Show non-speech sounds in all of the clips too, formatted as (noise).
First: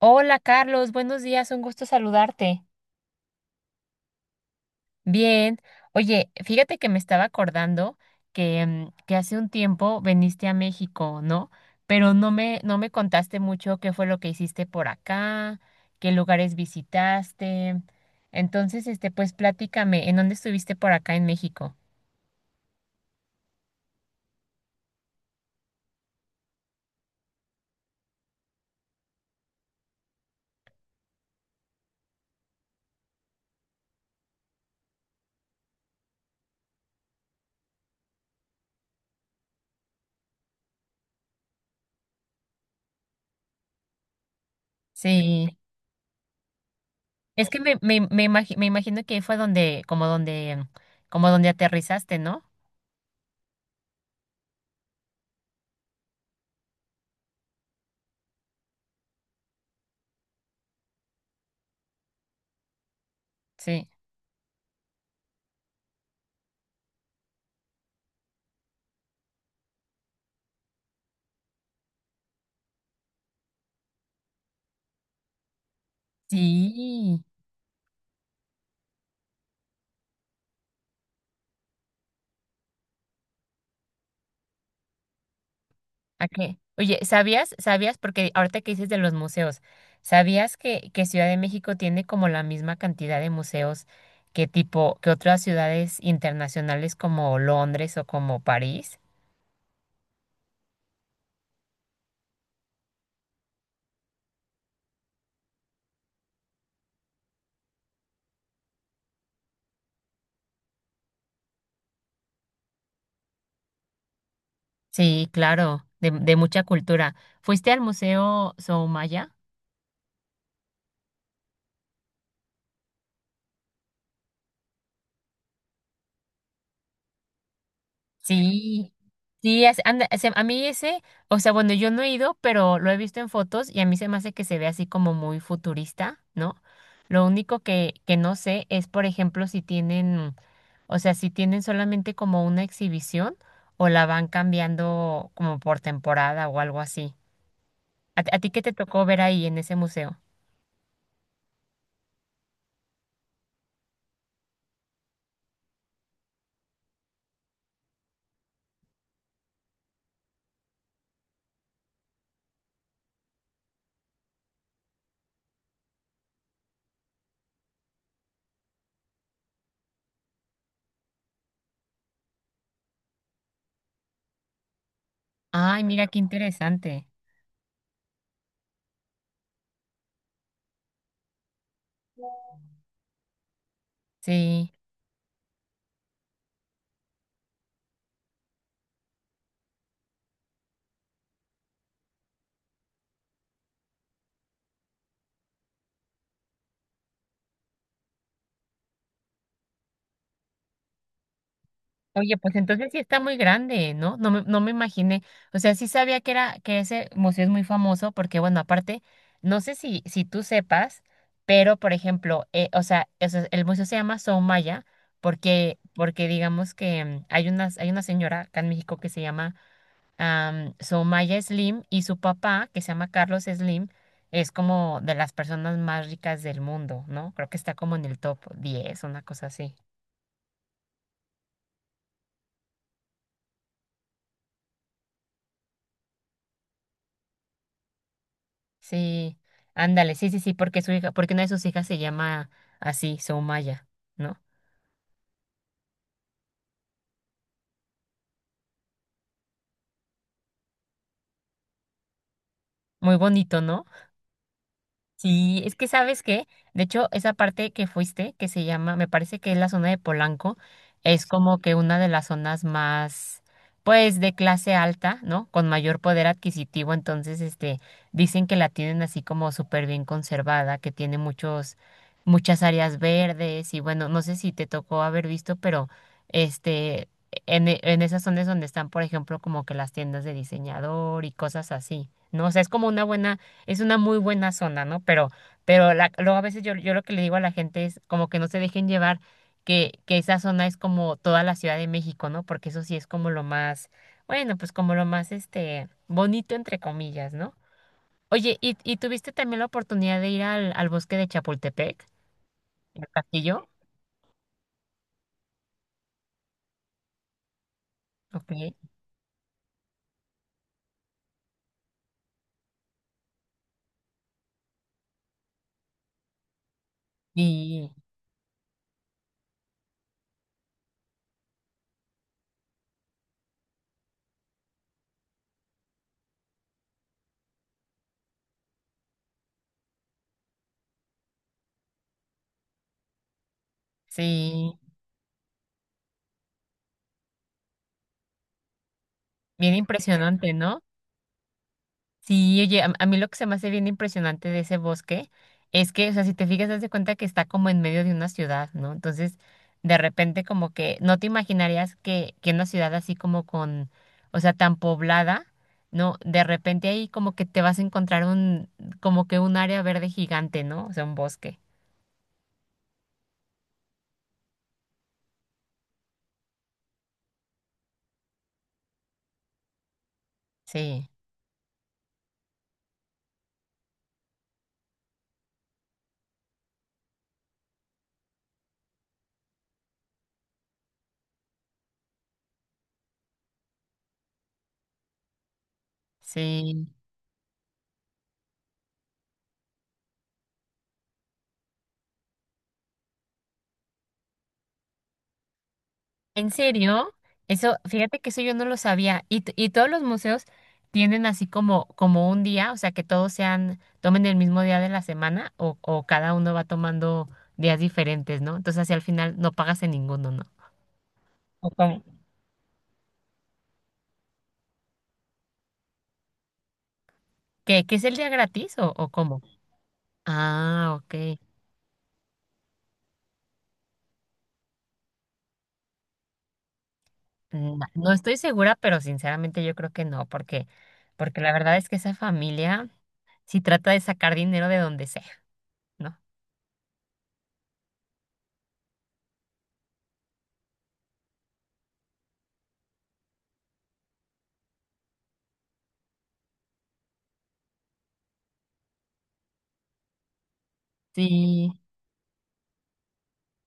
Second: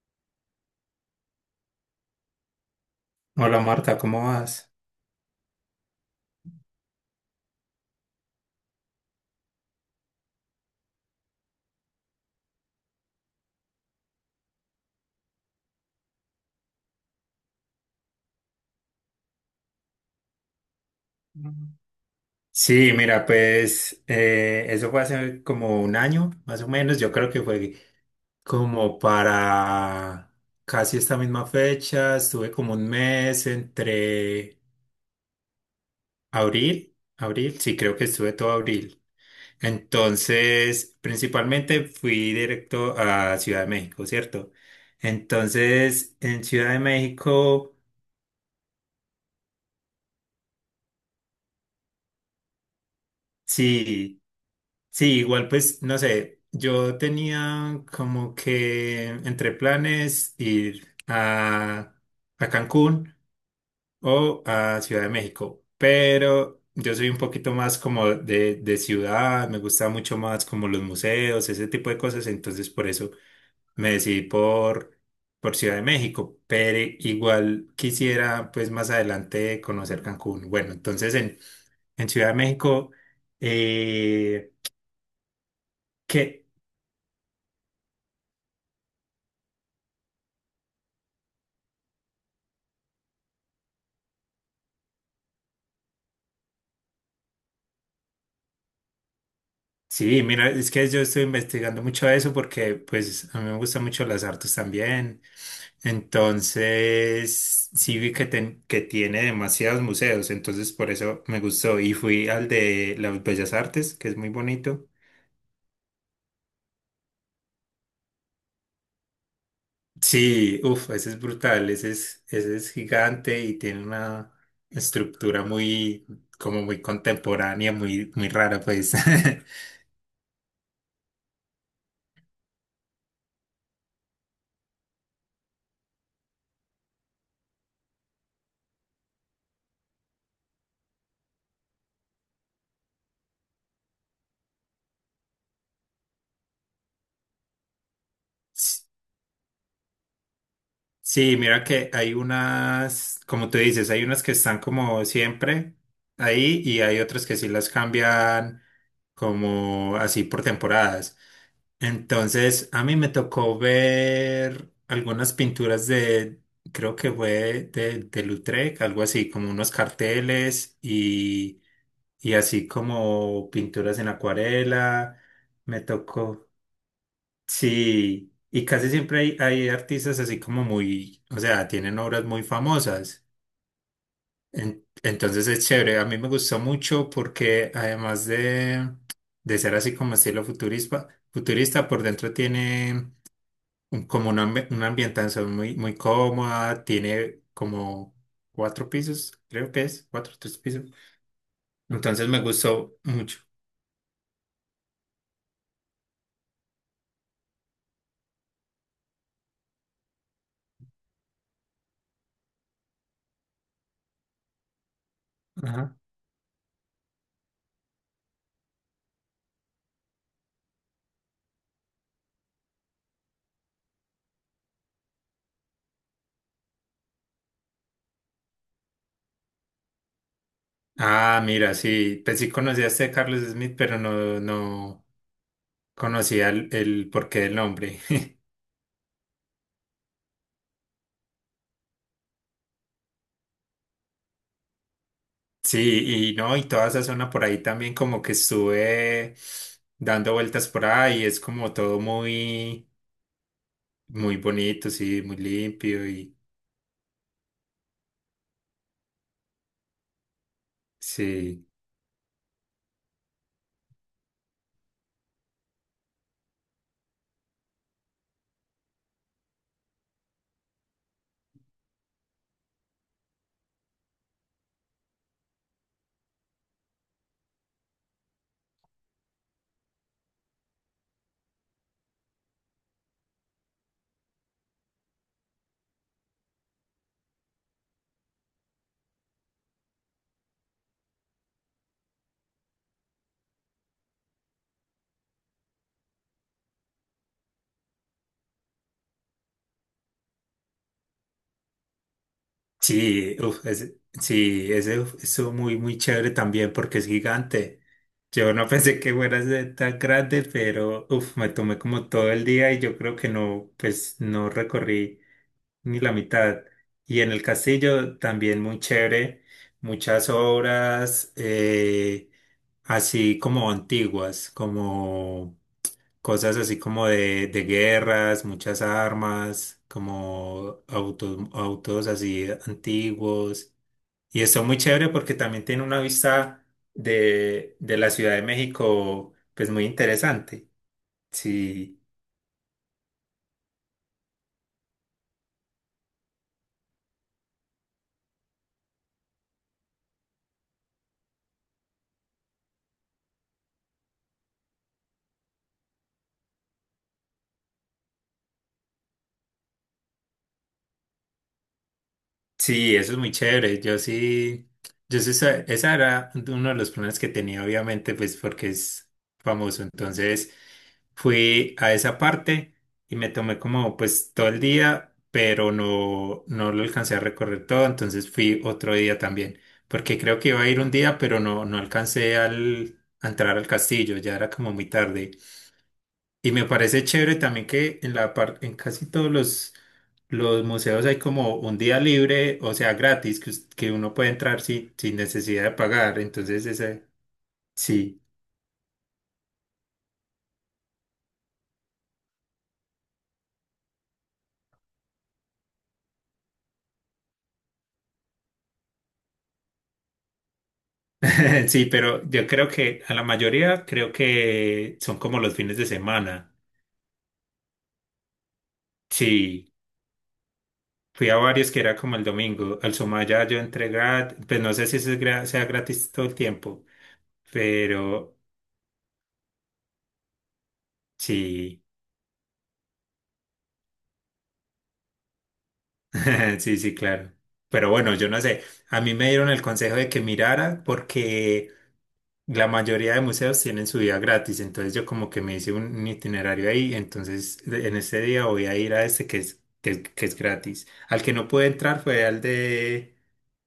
Hola Carlos, buenos días, un gusto saludarte. Hola Marta, ¿cómo vas? Bien, oye, fíjate que me estaba acordando que hace un tiempo viniste a México, ¿no? Pero no me contaste mucho qué fue lo que hiciste por acá, qué lugares visitaste. Entonces, este, pues platícame, ¿en dónde estuviste por acá en México? Mm. Sí, mira, pues eso fue hace como un año, más o menos. Yo creo que fue como para casi esta misma fecha. Estuve como un mes entre abril, sí, creo que estuve todo abril. Entonces, principalmente fui directo a Ciudad de México, ¿cierto? Sí, Entonces, en Ciudad de es que México, me imagino que fue donde, como donde, mm, como donde aterrizaste, ¿no? sí. Sí, igual pues, no sé, yo tenía como que entre planes ir a Cancún Sí. o a Ciudad de México, pero yo soy un poquito más como de ciudad, me gusta mucho más como los museos, ese tipo de cosas, entonces por eso me decidí por Ciudad de México, pero Sí. igual quisiera pues más adelante conocer Cancún. Bueno, entonces en Ciudad de México, eh, ¿A ¿qué? qué? Oye, ¿sabías? ¿Sabías? Porque ahorita que dices de los museos, ¿sabías que Ciudad de México tiene como la misma cantidad de museos que otras ciudades internacionales como Londres o como París? Sí, mira, es que yo estoy investigando mucho eso porque pues a mí me gustan mucho las artes también. Entonces, sí vi que tiene demasiados museos, entonces por eso me gustó y fui al de las Bellas Artes, que es muy bonito. Sí, claro, de mucha cultura. ¿Fuiste al Museo Soumaya? Sí, uff, ese es brutal, ese es gigante y tiene una estructura muy, como muy contemporánea, muy, muy rara, Sí, pues. (laughs) A mí ese, o sea, bueno, yo no he ido, pero lo he visto en fotos y a mí se me hace que se ve así como muy futurista, ¿no? Lo único que no sé es, por ejemplo, si tienen. O sea, si tienen solamente como una exhibición o la van cambiando como por temporada o algo así. ¿A ti qué te tocó ver ahí en ese museo? Sí, mira que hay unas, como tú dices, hay unas que están como siempre ahí y hay otras que sí las cambian como así por temporadas. Entonces, a mí me tocó ver algunas pinturas creo que fue de Lautrec, algo así, como unos carteles y así como pinturas en acuarela. Me Ay, mira qué tocó. interesante. Sí, y casi siempre hay artistas así como muy, o sea, tienen obras muy famosas. Sí. Entonces es chévere. A mí me gustó mucho porque además de ser así como estilo futurista, futurista por dentro tiene como una, una ambientación muy, muy cómoda, tiene como cuatro pisos, creo que es, cuatro, tres pisos. Entonces Oye, me pues entonces gustó sí está muy mucho. grande, ¿no? No me imaginé. O sea, sí sabía que era, que ese museo es muy famoso porque, bueno, aparte, no sé si tú sepas, pero por ejemplo, o sea, el museo se llama Soumaya Ajá. porque digamos que hay una señora acá en México que se llama Soumaya Slim y su papá, que se llama Carlos Slim, es como de las personas más ricas del mundo, ¿no? Creo que está como en el top 10 una cosa así. Ah, mira, sí, pues sí conocí a este Carlos Smith, pero no, no. Conocía el porqué del nombre. (laughs) Sí, ándale, sí, sí, sí, porque su hija, porque una de sus hijas se llama así, Soumaya, ¿no? Sí, y no, y toda esa zona por ahí también como que estuve dando vueltas por ahí, es como todo muy, Muy bonito, ¿no? muy bonito, sí, muy Sí, es que limpio sabes y que, de hecho, esa parte que fuiste, que se llama, me parece que es la zona de Polanco, es como sí. que una de las zonas más, pues, de clase alta, ¿no? Con mayor poder adquisitivo, entonces, este, dicen que la tienen así como súper bien conservada, que tiene muchas áreas verdes y bueno, no sé si te tocó haber visto, pero, este, en esas zonas donde están, por ejemplo, como que las tiendas de diseñador y cosas así, ¿no? O sea, es una muy buena zona, ¿no? Pero, luego a veces yo lo que le digo a la gente es como que no se dejen llevar que esa zona es como toda la Ciudad de México, ¿no? Porque eso sí es como lo más, bueno, pues como lo más este bonito entre comillas, ¿no? Oye, ¿y tuviste también la oportunidad de ir al bosque de Chapultepec, el Sí, castillo? uf, sí, ese uf, estuvo muy, muy chévere también porque es gigante. Ok. Yo no (laughs) pensé que fuera a ser tan grande, pero uf, me tomé como todo el día y yo creo que no, pues no recorrí ni la mitad. Y en el Y castillo también muy chévere, muchas obras así como antiguas, como cosas así como de guerras, muchas armas, como autos, autos así antiguos. Y está sí, muy chévere porque también tiene una vista de la Ciudad de México, pues bien muy impresionante, interesante. ¿no? Sí. Sí, oye, a mí lo que se me hace bien impresionante de ese bosque es que, o sea, si te fijas, haz de cuenta que está como en medio de una ciudad, ¿no? Entonces, de repente como que no te imaginarías que una ciudad así como con, o sea, tan poblada, ¿no? De repente ahí como que te vas a encontrar un, como que un área verde gigante, ¿no? O sea, un bosque. Sí, eso es muy chévere. Yo sí, esa era uno de los planes que tenía, obviamente, pues porque es famoso. Entonces Sí, fui a esa parte y me tomé como pues todo el día, pero no, no lo alcancé a recorrer todo. Entonces fui otro día también, porque creo que iba a ir un día, pero no, no alcancé a entrar al castillo, ya era como muy tarde. Y me sí. parece chévere también que en en casi todos los museos hay como un día libre, o sea, gratis, que uno puede entrar sin, sin necesidad de pagar. ¿En Entonces, ese, serio? Eso, fíjate sí, que eso yo no lo sabía. Y, y todos los museos tienen así como, como un día, o sea, que todos sean, tomen el mismo día de la semana o cada uno va tomando días diferentes, ¿no? Entonces, así al final no pagas en ninguno, ¿no? ¿O (laughs) sí, cómo? pero yo creo que a la mayoría creo que son como los fines de semana. ¿Qué es el día gratis o cómo? Sí, Ah, ok. fui a varios que era como el domingo. Al Sumaya yo entré gratis, pues no sé si ese es sea gratis todo el tiempo, Mm, no estoy pero segura, pero sinceramente yo creo que no, porque, porque la verdad sí. es que esa familia sí trata de sacar dinero de donde sea, ¿no? (laughs) Sí, sí, claro. Pero bueno, yo no sé. A mí me dieron el consejo de que mirara porque la mayoría de museos tienen su día gratis. Entonces yo como que me hice un itinerario ahí. Entonces en ese día voy a ir a este que es, que, es que es gratis. Al que no pude Sí. entrar fue al de,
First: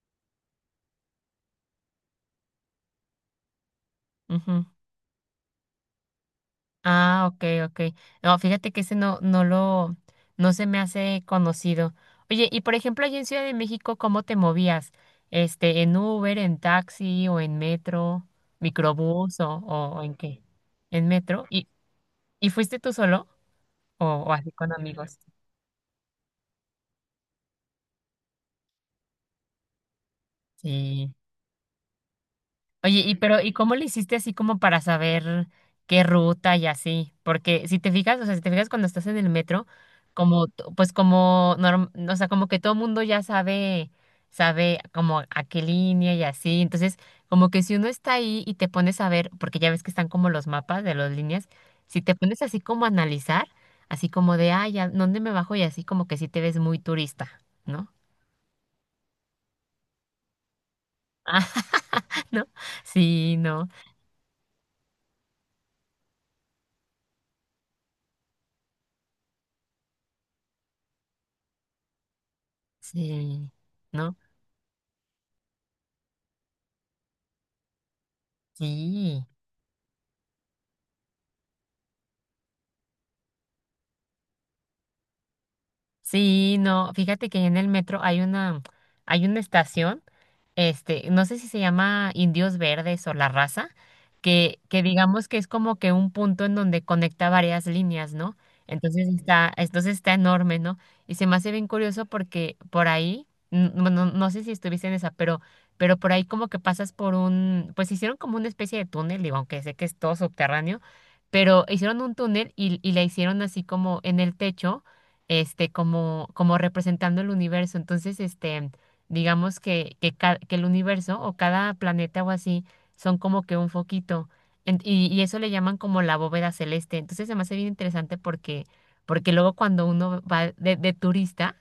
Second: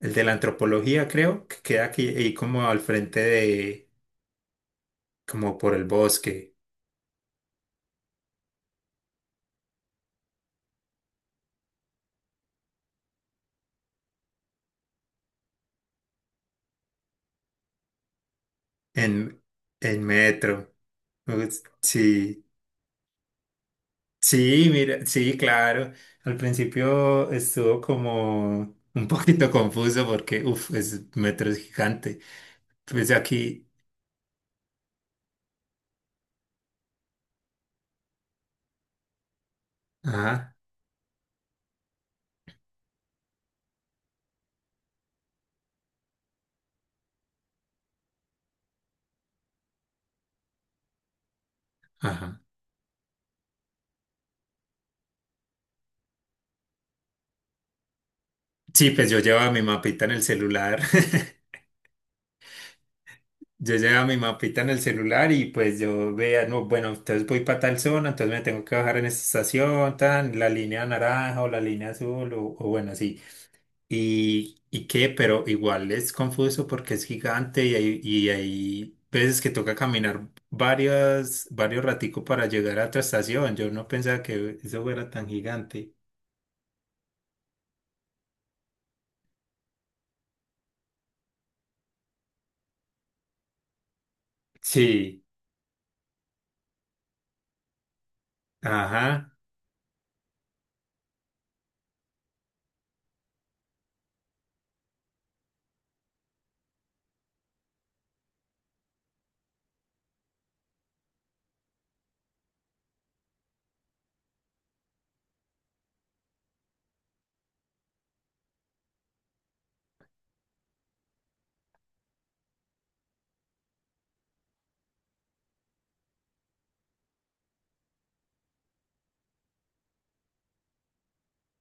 el de la antropología, creo, que queda aquí ahí como al frente de, Ujú. como por el bosque, Ah, ok, ok. No, fíjate que ese no se me hace conocido. Oye, y por ejemplo, allí en Ciudad de México, ¿cómo te movías? Este, ¿en Uber, en taxi o en metro, microbús en, o en en qué? metro. ¿En metro? Ups. Sí. Y fuiste tú solo o así Sí, con mira, amigos? sí, claro. Al principio estuvo como un poquito (laughs) confuso porque, uff, Sí. es metro es gigante. Oye, Pues y pero, ¿y aquí, cómo le hiciste así como para saber qué ruta y así? Porque si te fijas, o sea, si te fijas cuando estás en el metro, como, ajá, pues como, o sea, como que todo mundo ya sabe, sabe como a qué línea y así. Entonces, como que si uno está ahí y te pones a ver, porque ya ves que están como los mapas de las líneas, si te ajá. pones así como a analizar, así como de, ay, ¿a dónde me bajo? Y así como que sí te ves muy turista, ¿no? Sí, pues yo llevaba mi mapita en el celular. (laughs) (laughs) Ah, ¿no? Sí, no, Yo llevaba mi mapita en el celular y pues yo veía, no, bueno, entonces voy para tal zona, entonces me tengo que bajar en esta estación, tan, la línea naranja o la línea azul o bueno, así. sí, ¿no? Y qué? Pero igual es confuso porque es gigante y hay Sí. veces que toca caminar varias, varios raticos para llegar a otra estación. Yo no pensaba que eso fuera tan gigante. Sí, no, fíjate que en el metro hay una estación este, no sé si se llama Indios Verdes o la raza, que Sí, digamos que es como que un punto en donde conecta varias líneas, ¿no? Ajá, Entonces está enorme, ¿no? Y se me hace bien curioso porque por ahí, no sé si estuviste en esa, pero por ahí como que pasas por un, pues hicieron como una especie de túnel, digo, aunque sé que es todo subterráneo, pero hicieron un túnel y la hicieron así como en el techo, este, como, como representando el universo. Entonces, este, digamos que el universo o cada planeta o así son como que un foquito. Y eso le llaman como la bóveda celeste. Entonces se me hace bien interesante porque, porque luego cuando uno va de turista,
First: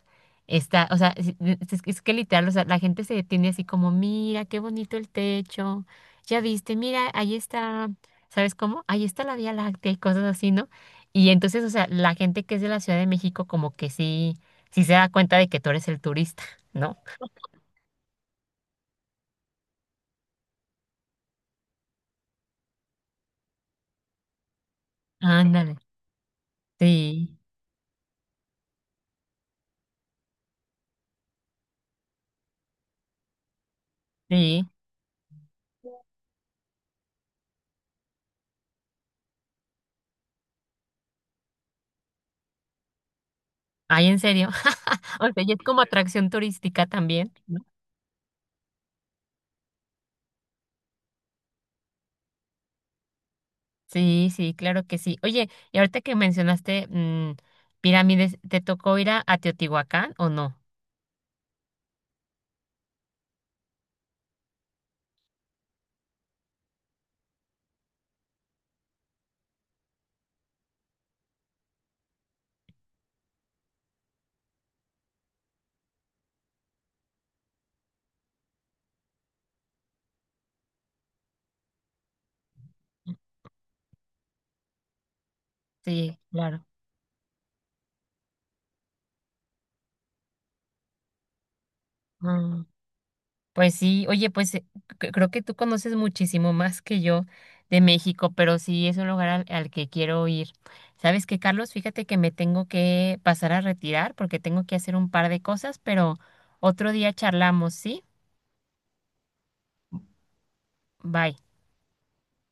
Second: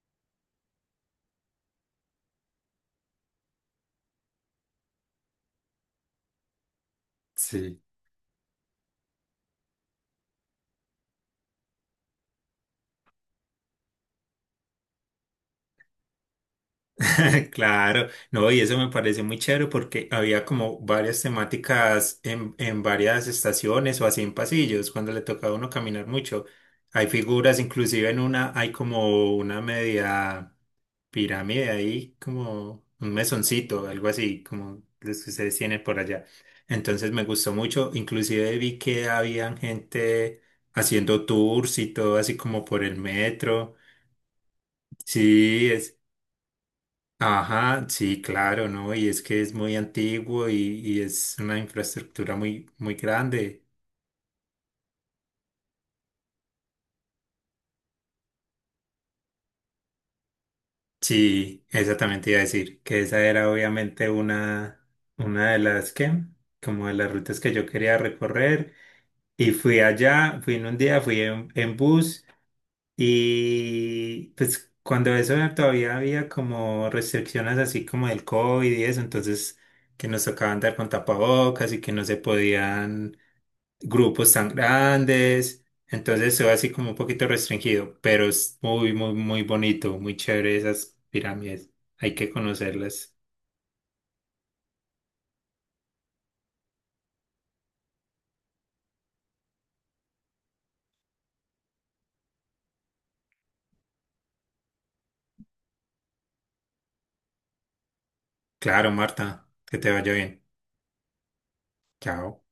está, o sea, es que literal, o sea, la gente se detiene así como, mira, qué bonito el techo, ya viste, mira, ahí sí. está, ¿sabes cómo? Ahí está la Vía Láctea y cosas así, ¿no? Y entonces, o sea, la gente que es de la Ciudad de México como que sí, sí se da cuenta de que tú eres el turista, ¿no? (laughs) Claro, no, y eso me parece muy chévere porque había como varias temáticas en varias estaciones o así en pasillos, cuando le tocaba a uno Ándale, caminar mucho. Hay sí, figuras, inclusive en una hay como una media pirámide ahí, como un mesoncito, algo así, sí. como los que ustedes tienen por allá. Entonces me gustó mucho, inclusive vi que habían gente haciendo tours y todo así como por el metro. Ay, en serio. (laughs) O sea, y es Sí, como es. atracción turística también, ¿no? Ajá, sí, claro, ¿no? Y es que es muy antiguo y es una infraestructura muy, muy grande. Sí, sí, claro que sí. Oye, y ahorita que mencionaste pirámides, ¿te tocó ir a Teotihuacán o no? Sí, exactamente iba a decir, que esa era obviamente una de las que, como de las rutas que yo quería recorrer. Y fui allá, fui en un día, fui en bus y pues cuando eso todavía había como restricciones así como del COVID y eso, entonces que nos tocaba andar con tapabocas y que no se podían grupos tan grandes, Sí, entonces se ve claro. así como un poquito restringido, pero es muy, muy, muy bonito, muy chévere esas pirámides. Hay que Mm, conocerlas. pues sí, oye, creo que tú conoces muchísimo más que yo de México, pero sí es un lugar al que quiero ir. ¿Sabes qué, Carlos? Fíjate que me tengo que pasar a retirar porque tengo que hacer un par de cosas, pero otro día charlamos, ¿sí? Claro, Marta, que te vaya bien. Bye. Chao.